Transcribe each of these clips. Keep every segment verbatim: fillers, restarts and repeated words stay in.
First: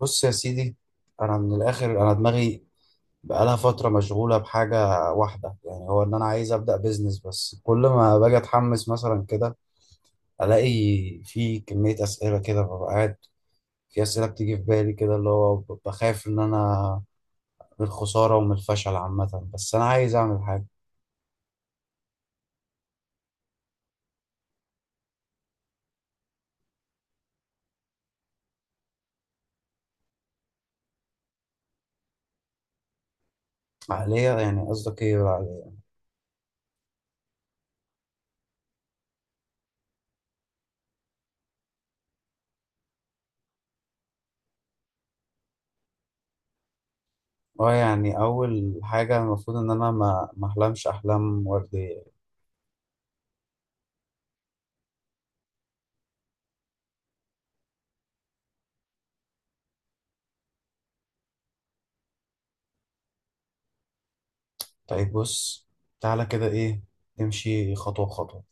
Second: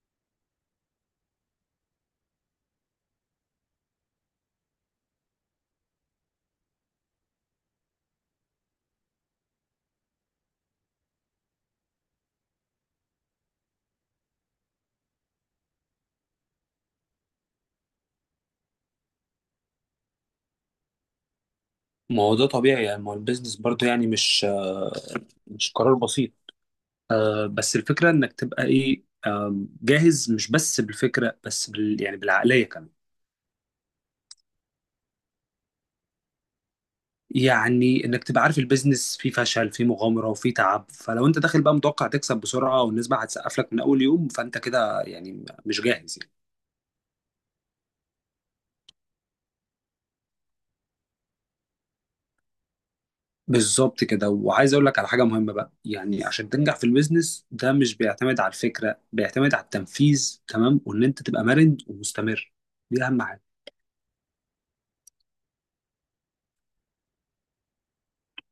بص يا سيدي، انا من الاخر انا دماغي بقالها فتره مشغوله بحاجه واحده. يعني هو ان انا عايز ابدا بيزنس، بس كل ما باجي اتحمس مثلا كده الاقي في كميه اسئله كده، ببقى قاعد في اسئله بتيجي في بالي كده اللي هو ب- بخاف ان انا من الخساره ومن الفشل عامه، بس انا عايز اعمل حاجه. ما هو ده طبيعي، يعني ما هو البيزنس برضه يعني مش آه، مش قرار بسيط. آه، بس الفكرة انك تبقى ايه آم، جاهز، مش بس بالفكرة بس بال يعني بالعقلية كمان. عقليه؟ يعني قصدك ايه بالعقليه؟ يعني انك تبقى عارف البيزنس فيه فشل فيه مغامرة وفيه تعب، فلو انت داخل بقى متوقع تكسب بسرعة والنسبة هتسقف لك من اول يوم فانت كده يعني مش جاهز يعني. اه، يعني اول حاجه المفروض ان انا ما ما احلمش احلام ورديه. بالظبط كده، وعايز اقول لك على حاجة مهمة بقى، يعني عشان تنجح في البيزنس ده مش بيعتمد على الفكرة، بيعتمد على التنفيذ، تمام، وان انت تبقى مرن ومستمر. دي اهم حاجة. طيب بص، تعالى كده، ايه، نمشي خطوه خطوه.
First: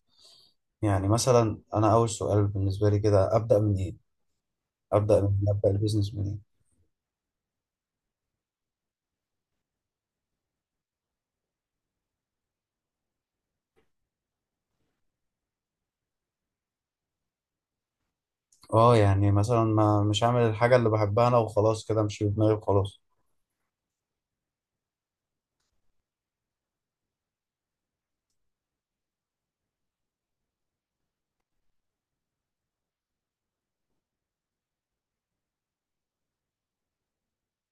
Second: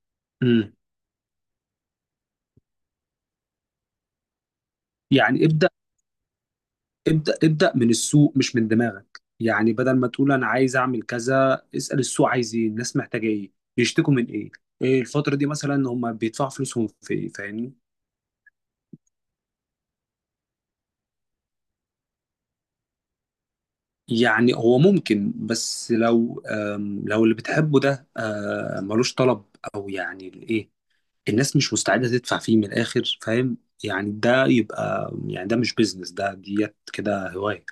مم. يعني مثلا انا اول سؤال بالنسبه لي كده، ابدا منين؟ ابدا من يعني إيه؟ ابدأ ابدا البيزنس منين؟ ابدأ ابدأ من السوق مش من دماغك، يعني بدل ما تقول أنا عايز أعمل كذا اسأل السوق عايز إيه، الناس محتاجة إيه، بيشتكوا من إيه، إيه الفترة دي مثلا هم بيدفعوا فلوسهم في إيه، فاهمني؟ اه، يعني مثلا ما مش هعمل الحاجه اللي بحبها انا وخلاص، كده مش في دماغي وخلاص؟ يعني هو ممكن، بس لو آم، لو اللي بتحبه ده آه، ملوش طلب، أو يعني الإيه، الناس مش مستعدة تدفع فيه من الآخر، فاهم؟ يعني ده يبقى يعني ده مش بيزنس، ده ديت كده هواية.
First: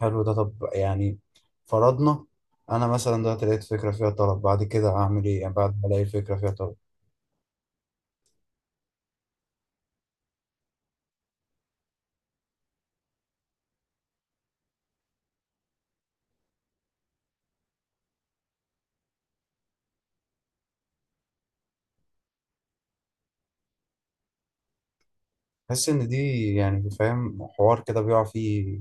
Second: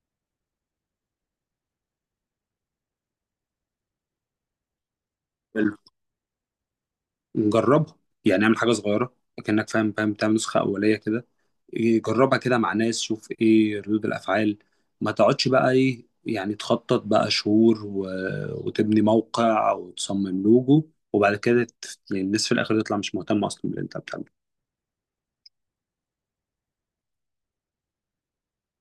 حلو ده. طب يعني فرضنا انا مثلا دلوقتي لقيت فكره فيها طلب، بعد كده اعمل ايه؟ يعني بعد ما الاقي فكره فيها طلب. جربها، يعني اعمل حاجه صغيره، كانك فاهم فاهم تعمل نسخه اوليه كده. إيه، جربها كده مع ناس، شوف ايه ردود الافعال. ما تقعدش بقى ايه يعني تخطط بقى شهور و... وتبني موقع وتصمم لوجو وبعد كده ت- يعني الناس في الاخر تطلع مش مهتمه اصلا باللي انت بتعمله. بحس ان دي يعني فاهم حوار كده بيقع فيه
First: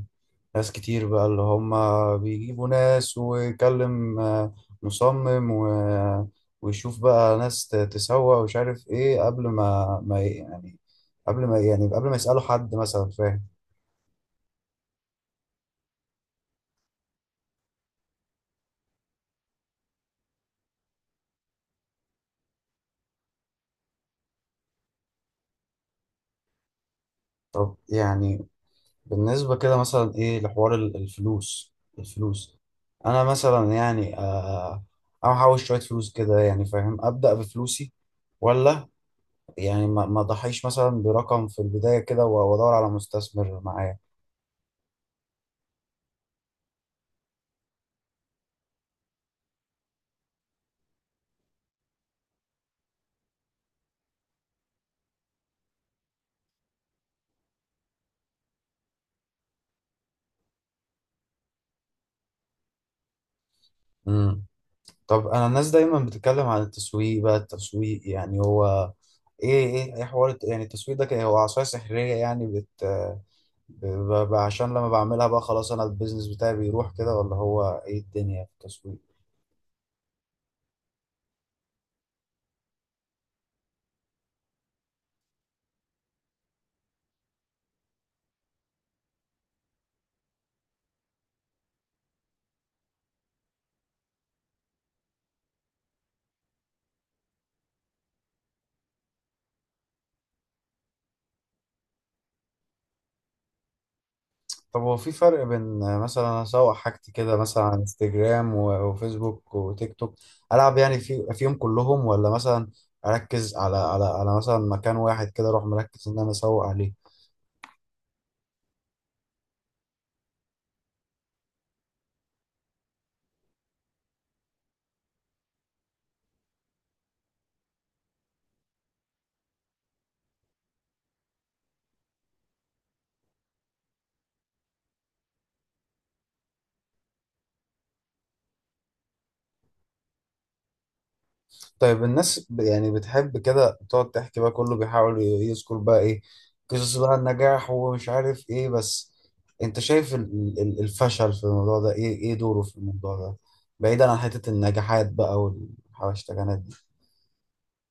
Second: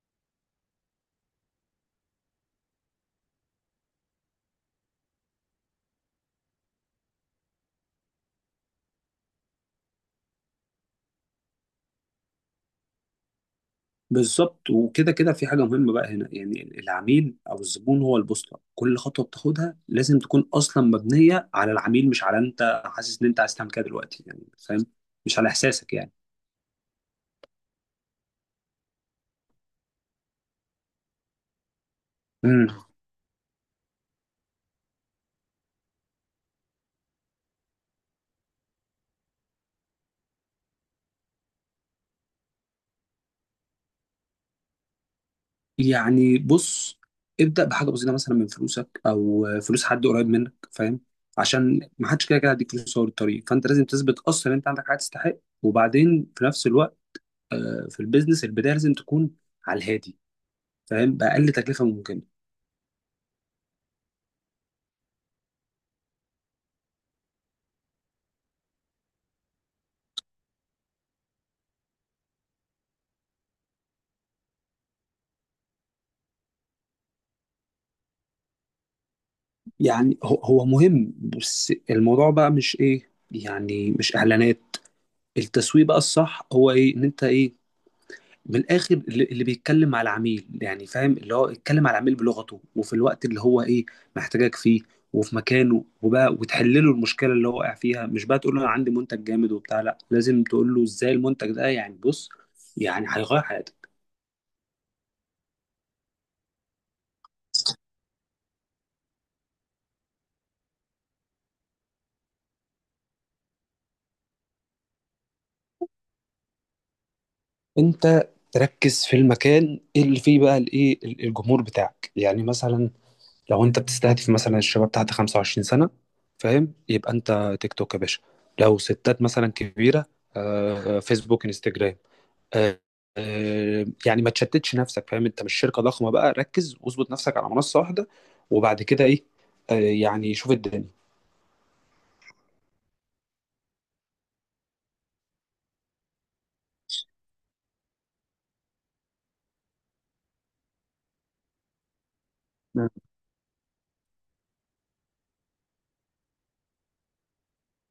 ناس كتير، بقى اللي هم بيجيبوا ناس ويكلم آه، مصمم و- ويشوف بقى ناس ت- تسوق ومش عارف ايه، قبل ما ما ي- يعني قبل ما يعني قبل ما يسألوا حد مثلا، فاهم؟ بالظبط، وكده كده في حاجه مهمه بقى هنا، يعني العميل او الزبون هو البوصله، كل خطوه بتاخدها لازم تكون اصلا مبنيه على العميل، مش على انت حاسس ان انت عايز تعمل كده دلوقتي، يعني فاهم؟ مش على احساسك. طب يعني بالنسبة كده مثلا ايه لحوار ال- الفلوس؟ الفلوس، يعني انا مثلا يعني آه، احوش شوية فلوس كده، يعني فاهم، أبدأ بفلوسي ولا يعني ما ما ضحيش مثلا برقم في البداية كده و- وادور على مستثمر معايا؟ يعني بص، ابدأ بحاجة بسيطة مثلا من فلوسك أو فلوس حد قريب منك، فاهم؟ عشان ما حدش كده كده هيديك فلوس أول الطريق، فأنت لازم تثبت أصلا إن أنت عندك حاجة تستحق. وبعدين في نفس الوقت في البيزنس البداية لازم تكون على الهادي، فاهم؟ بأقل تكلفة ممكنة. امم. طب انا، الناس دايما بتتكلم عن التسويق، بقى التسويق يعني هو ايه؟ ايه ايه حوار الت- يعني التسويق ده؟ كان هو عصاية سحرية يعني بت ب- ب- عشان لما بعملها بقى خلاص انا البيزنس بتاعي بيروح كده، ولا هو ايه الدنيا في التسويق؟ يعني هو هو مهم، بس الموضوع بقى مش إيه يعني مش إعلانات. التسويق بقى الصح هو إيه إن أنت إيه، من الاخر اللي اللي بيتكلم على العميل، يعني فاهم اللي هو يتكلم على العميل بلغته، وفي الوقت اللي هو ايه محتاجك فيه، وفي مكانه، وبقى وتحل له المشكله اللي هو واقع فيها. مش بقى تقول له انا عندي منتج جامد وبتاع، لا لازم تقول له ازاي المنتج ده، يعني بص، يعني هيغير حياتك. طب هو في فرق بين آه، مثلا اسوق حاجتي كده مثلا على انستجرام و- وفيسبوك وتيك توك، العب يعني في فيهم كلهم، ولا مثلا اركز على على على مثلا مكان واحد كده، اروح مركز ان انا اسوق عليه؟ انت تركز في المكان اللي فيه بقى الايه، ال- الجمهور بتاعك. يعني مثلا لو انت بتستهدف مثلا الشباب تحت خمسة وعشرين سنة، فاهم؟ يبقى انت تيك توك يا باشا. لو ستات مثلا كبيرة، آه، آه، فيسبوك انستجرام. آه، آه، يعني ما تشتتش نفسك، فاهم؟ انت مش شركة ضخمة بقى، ركز واظبط نفسك على منصة واحدة، وبعد كده ايه، آه، يعني شوف الدنيا. طيب الناس ب- يعني بتحب كده تقعد تحكي بقى، كله بيحاول ي- يذكر بقى ايه، قصص بقى النجاح ومش عارف ايه، بس انت شايف ال- ال- الفشل في الموضوع ده ايه؟ ايه دوره في مم. الموضوع ده بعيدا عن حتة النجاحات بقى والحواشتجانات دي؟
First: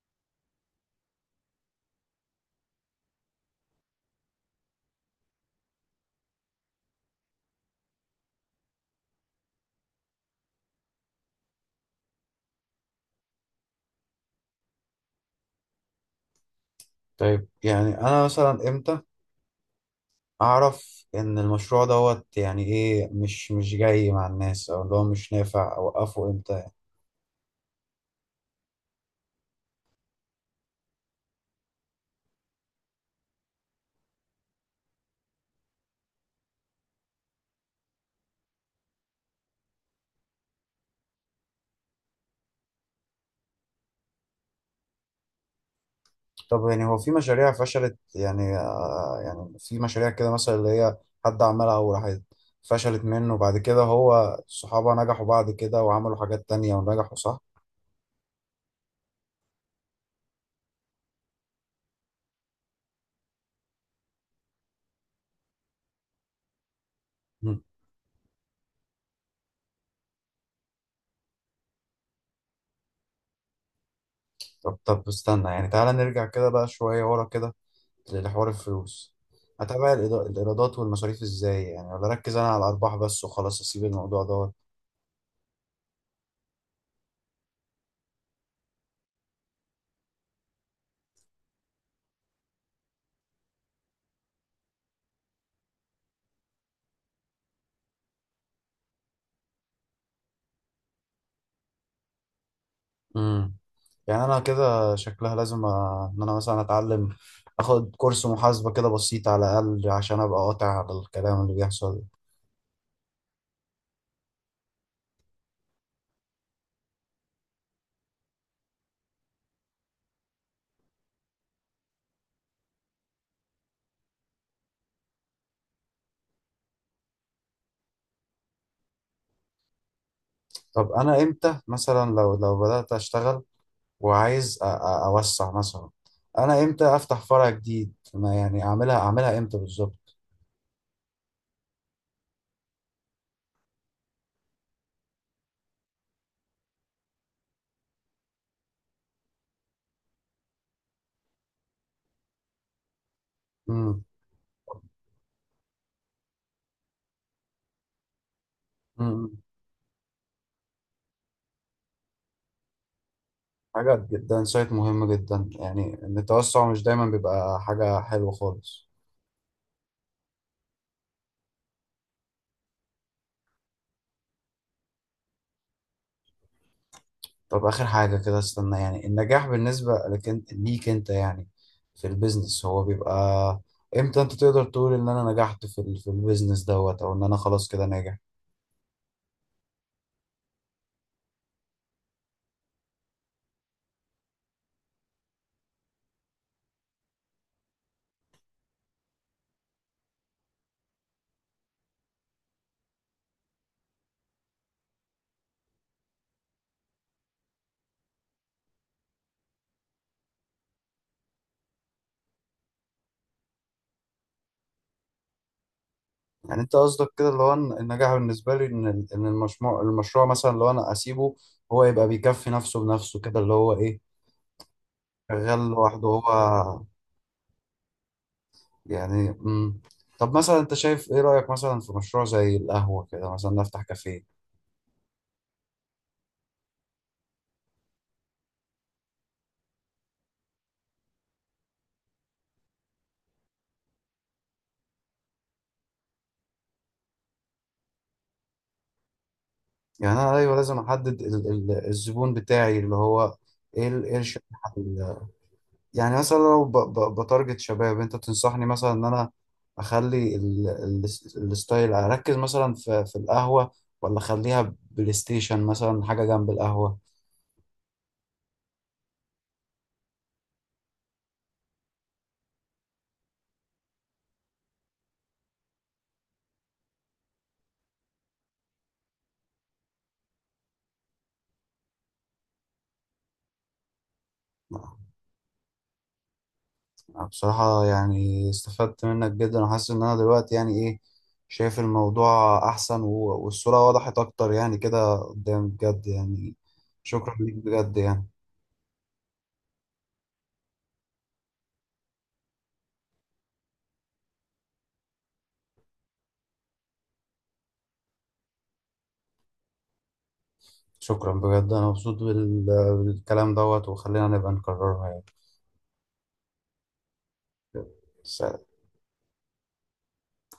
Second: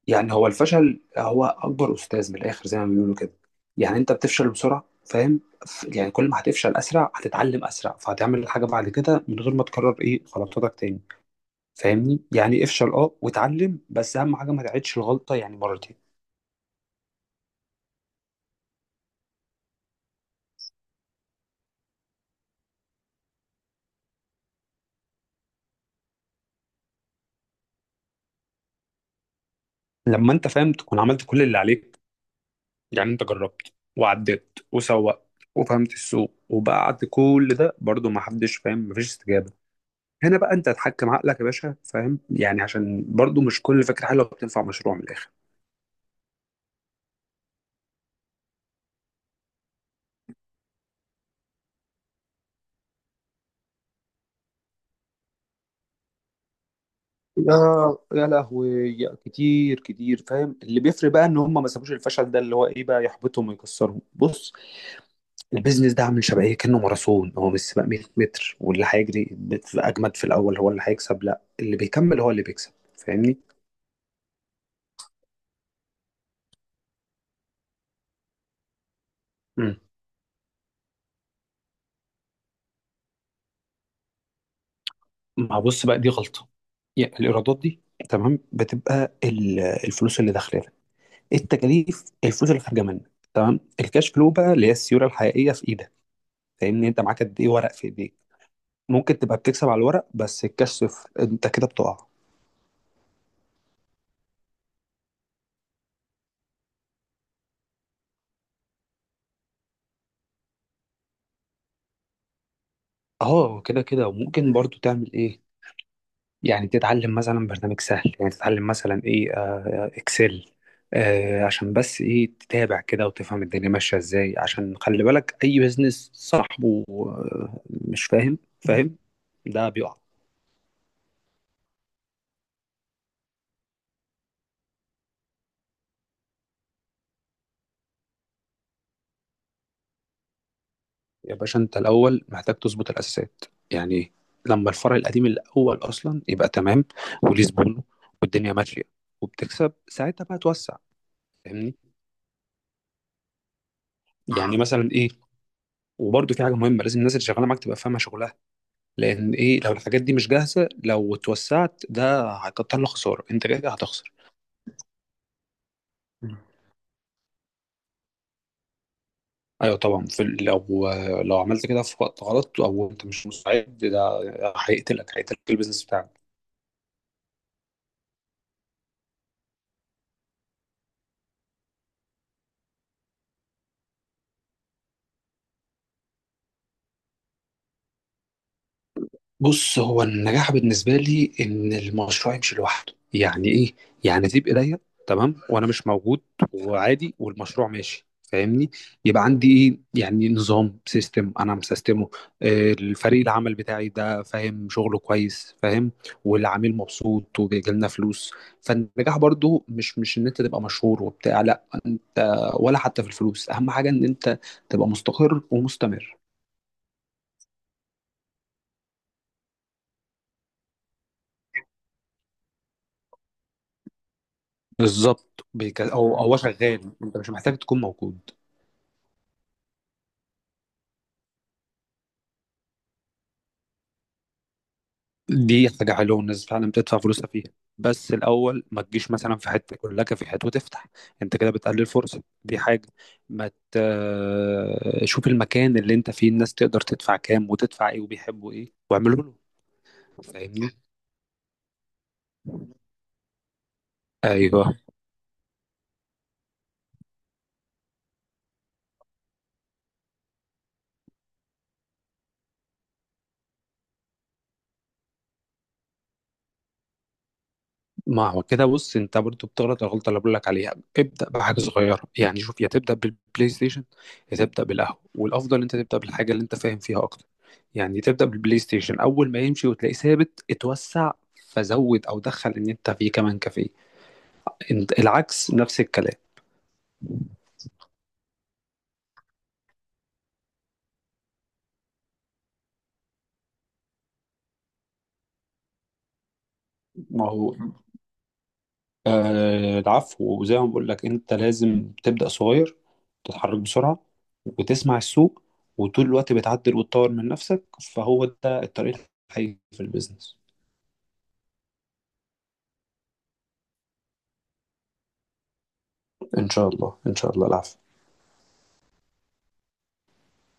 يعني هو الفشل هو اكبر استاذ من الاخر، زي ما بيقولوا كده. يعني انت بتفشل بسرعة، فاهم؟ ف- يعني كل ما هتفشل اسرع هتتعلم اسرع، فهتعمل الحاجة بعد كده من غير ما تكرر ايه غلطاتك تاني. فاهمني؟ يعني افشل اه واتعلم، بس اهم حاجة ما تعيدش الغلطة يعني مرتين. طيب يعني انا مثلا امتى اعرف ان المشروع دوت يعني ايه، مش مش جاي مع الناس او اللي هو مش نافع؟ اوقفه امتى يعني؟ لما انت فاهم تكون عملت كل اللي عليك، يعني انت جربت وعديت وسوقت وفهمت السوق، وبعد كل ده برضو ما حدش فاهم، مفيش استجابة، هنا بقى انت هتحكم عقلك يا باشا، فاهم؟ يعني عشان برضو مش كل فكرة حلوة بتنفع مشروع من الآخر. طب يعني هو في مشاريع فشلت، يعني آه يعني في مشاريع كده مثلا اللي هي حد عملها وراحت فشلت منه، وبعد كده هو صحابه نجحوا بعد كده وعملوا حاجات تانية ونجحوا، صح؟ يا يا لهوي، يا كتير كتير، فاهم؟ اللي بيفرق بقى ان هم ما سابوش الفشل ده اللي هو ايه بقى يحبطهم ويكسرهم. بص، البيزنس ده عامل شبه ايه، كانه ماراثون، هو مش مم. سباق مئة متر واللي هيجري بت- اجمد في الاول هو اللي هيكسب، لا اللي بيكمل هو اللي بيكسب. فاهمني؟ طب طب استنى يعني، تعالى نرجع كده بقى شوية ورا كده لحوار الفلوس. أتابع الإيرادات والمصاريف إزاي يعني، ولا أركز أنا على الأرباح بس وخلاص أسيب الموضوع ده؟ ما بص بقى، دي غلطة. يعني الإيرادات دي تمام، بتبقى ال- الفلوس اللي داخلة لك، التكاليف الفلوس اللي خارجة منك، تمام، الكاش فلو بقى اللي هي السيولة الحقيقية في إيدك، فاهمني؟ أنت معاك قد إيه ورق في إيديك. ممكن تبقى بتكسب على الورق بس الكاش صفر، أنت كده بتقع. امم. يعني انا كده شكلها لازم أ- ان انا مثلا اتعلم، اخد كورس محاسبة كده بسيط على الاقل عشان ابقى قاطع على الكلام اللي بيحصل ده. أه كده كده، وممكن برضو تعمل إيه، يعني تتعلم مثلا برنامج سهل، يعني تتعلم مثلا ايه آه، اكسل، آه، عشان بس ايه تتابع كده وتفهم الدنيا ماشيه ازاي، عشان خلي بالك اي بزنس صاحبه آه، مش فاهم فاهم ده بيقع. طب انا امتى مثلا، لو لو بدأت اشتغل وعايز أ- أ- اوسع مثلا، انا امتى افتح فرع جديد؟ ما يعني اعملها اعملها امتى بالظبط؟ يا باشا انت الاول محتاج تظبط الاساسات. يعني لما الفرع القديم الاول اصلا يبقى تمام وليه زبونه والدنيا ماشيه وبتكسب، ساعتها بقى توسع، فاهمني؟ امم. يعني مثلا ايه، وبرده في حاجه مهمه، لازم الناس اللي شغاله معاك تبقى فاهمه شغلها، لان امم ايه لو الحاجات دي مش جاهزه لو اتوسعت ده هيكتر لك خساره، انت كده كده حاجة هتخسر. جدا سايت، مهم جدا يعني ان مم. التوسع مش دايما بيبقى حاجة حلوة خالص. ايوه طبعا، في ال- لو لو عملت كده في وقت غلط او انت مش مستعد، ده هيقتلك هيقتلك البيزنس بتاعك. طب آخر حاجة كده استنى، يعني النجاح بالنسبة لك انت، ليك انت يعني في البيزنس، هو بيبقى امتى؟ انت تقدر تقول ان انا نجحت في ال- في البيزنس دوت، او ان انا خلاص كده ناجح؟ بص، هو النجاح بالنسبة لي إن المشروع يمشي لوحده. يعني إيه؟ يعني تبقى إيديا تمام وأنا مش موجود وعادي والمشروع ماشي، فاهمني؟ يبقى عندي إيه؟ يعني نظام سيستم أنا مسيستمه، آه، الفريق العمل بتاعي ده فاهم شغله كويس، فاهم؟ والعميل مبسوط وبيجيلنا فلوس. فالنجاح برضو مش مش إن أنت تبقى مشهور وبتاع، لا أنت ولا حتى في الفلوس. أهم حاجة إن أنت تبقى مستقر ومستمر. يعني انت قصدك كده اللي هو إن النجاح بالنسبة لي ان ال- ان المشروع المشروع مثلا لو انا اسيبه هو يبقى بيكفي نفسه بنفسه كده، اللي هو ايه، بالظبط، شغال بيك- لوحده هو هو؟ هو شغال، انت مش محتاج تكون موجود. يعني مم. طب مثلا انت شايف ايه، رأيك مثلا في مشروع زي القهوة كده، مثلا نفتح كافيه؟ دي حاجه حلوه والناس فعلا بتدفع فلوسها فيها، بس الاول ما تجيش مثلا في حته يقول لك في حته وتفتح، انت كده بتقلل فرصه. دي حاجه. ما ت... شوف المكان اللي انت فيه الناس تقدر تدفع كام وتدفع ايه وبيحبوا ايه، واعمله له، يعني انا، ايوه، فاهمني؟ لازم احدد ال- ال- الزبون بتاعي اللي هو ايه، ال- ايه الشريحه ايوه. ال- يعني مثلا لو ب- ب- بتارجت شباب، انت تنصحني مثلا ان انا اخلي ال- ال- الستايل، اركز مثلا في في القهوه، ولا اخليها بلاي ستيشن مثلا حاجه جنب القهوه؟ ما هو كده بص انت برضو بتغلط الغلطه اللي بقول لك عليها. ابدا بحاجه صغيره، يعني شوف، يا تبدا بالبلاي ستيشن يا تبدا بالقهوه، والافضل انت تبدا بالحاجه اللي انت فاهم فيها اكتر. يعني تبدا بالبلاي ستيشن، اول ما يمشي وتلاقيه ثابت اتوسع، فزود او دخل ان انت فيه كمان كافيه. انت- العكس نفس الكلام. أنا بصراحه يعني استفدت منك جدا، وحاسس ان انا دلوقتي يعني ايه، شايف الموضوع احسن و- والصوره وضحت اكتر يعني كده قدام، بجد يعني ما شكرا ليك هو بجد يعني. آه العفو، وزي ما بقول لك انت لازم تبدأ صغير، تتحرك بسرعة، وتسمع السوق، وطول الوقت بتعدل وتطور من نفسك. فهو ده الطريق الحقيقي في البيزنس. شكرا بجد، انا مبسوط بال- بالكلام دوت، وخلينا نبقى نكررها يعني. ان شاء الله، ان شاء الله، العفو. بس.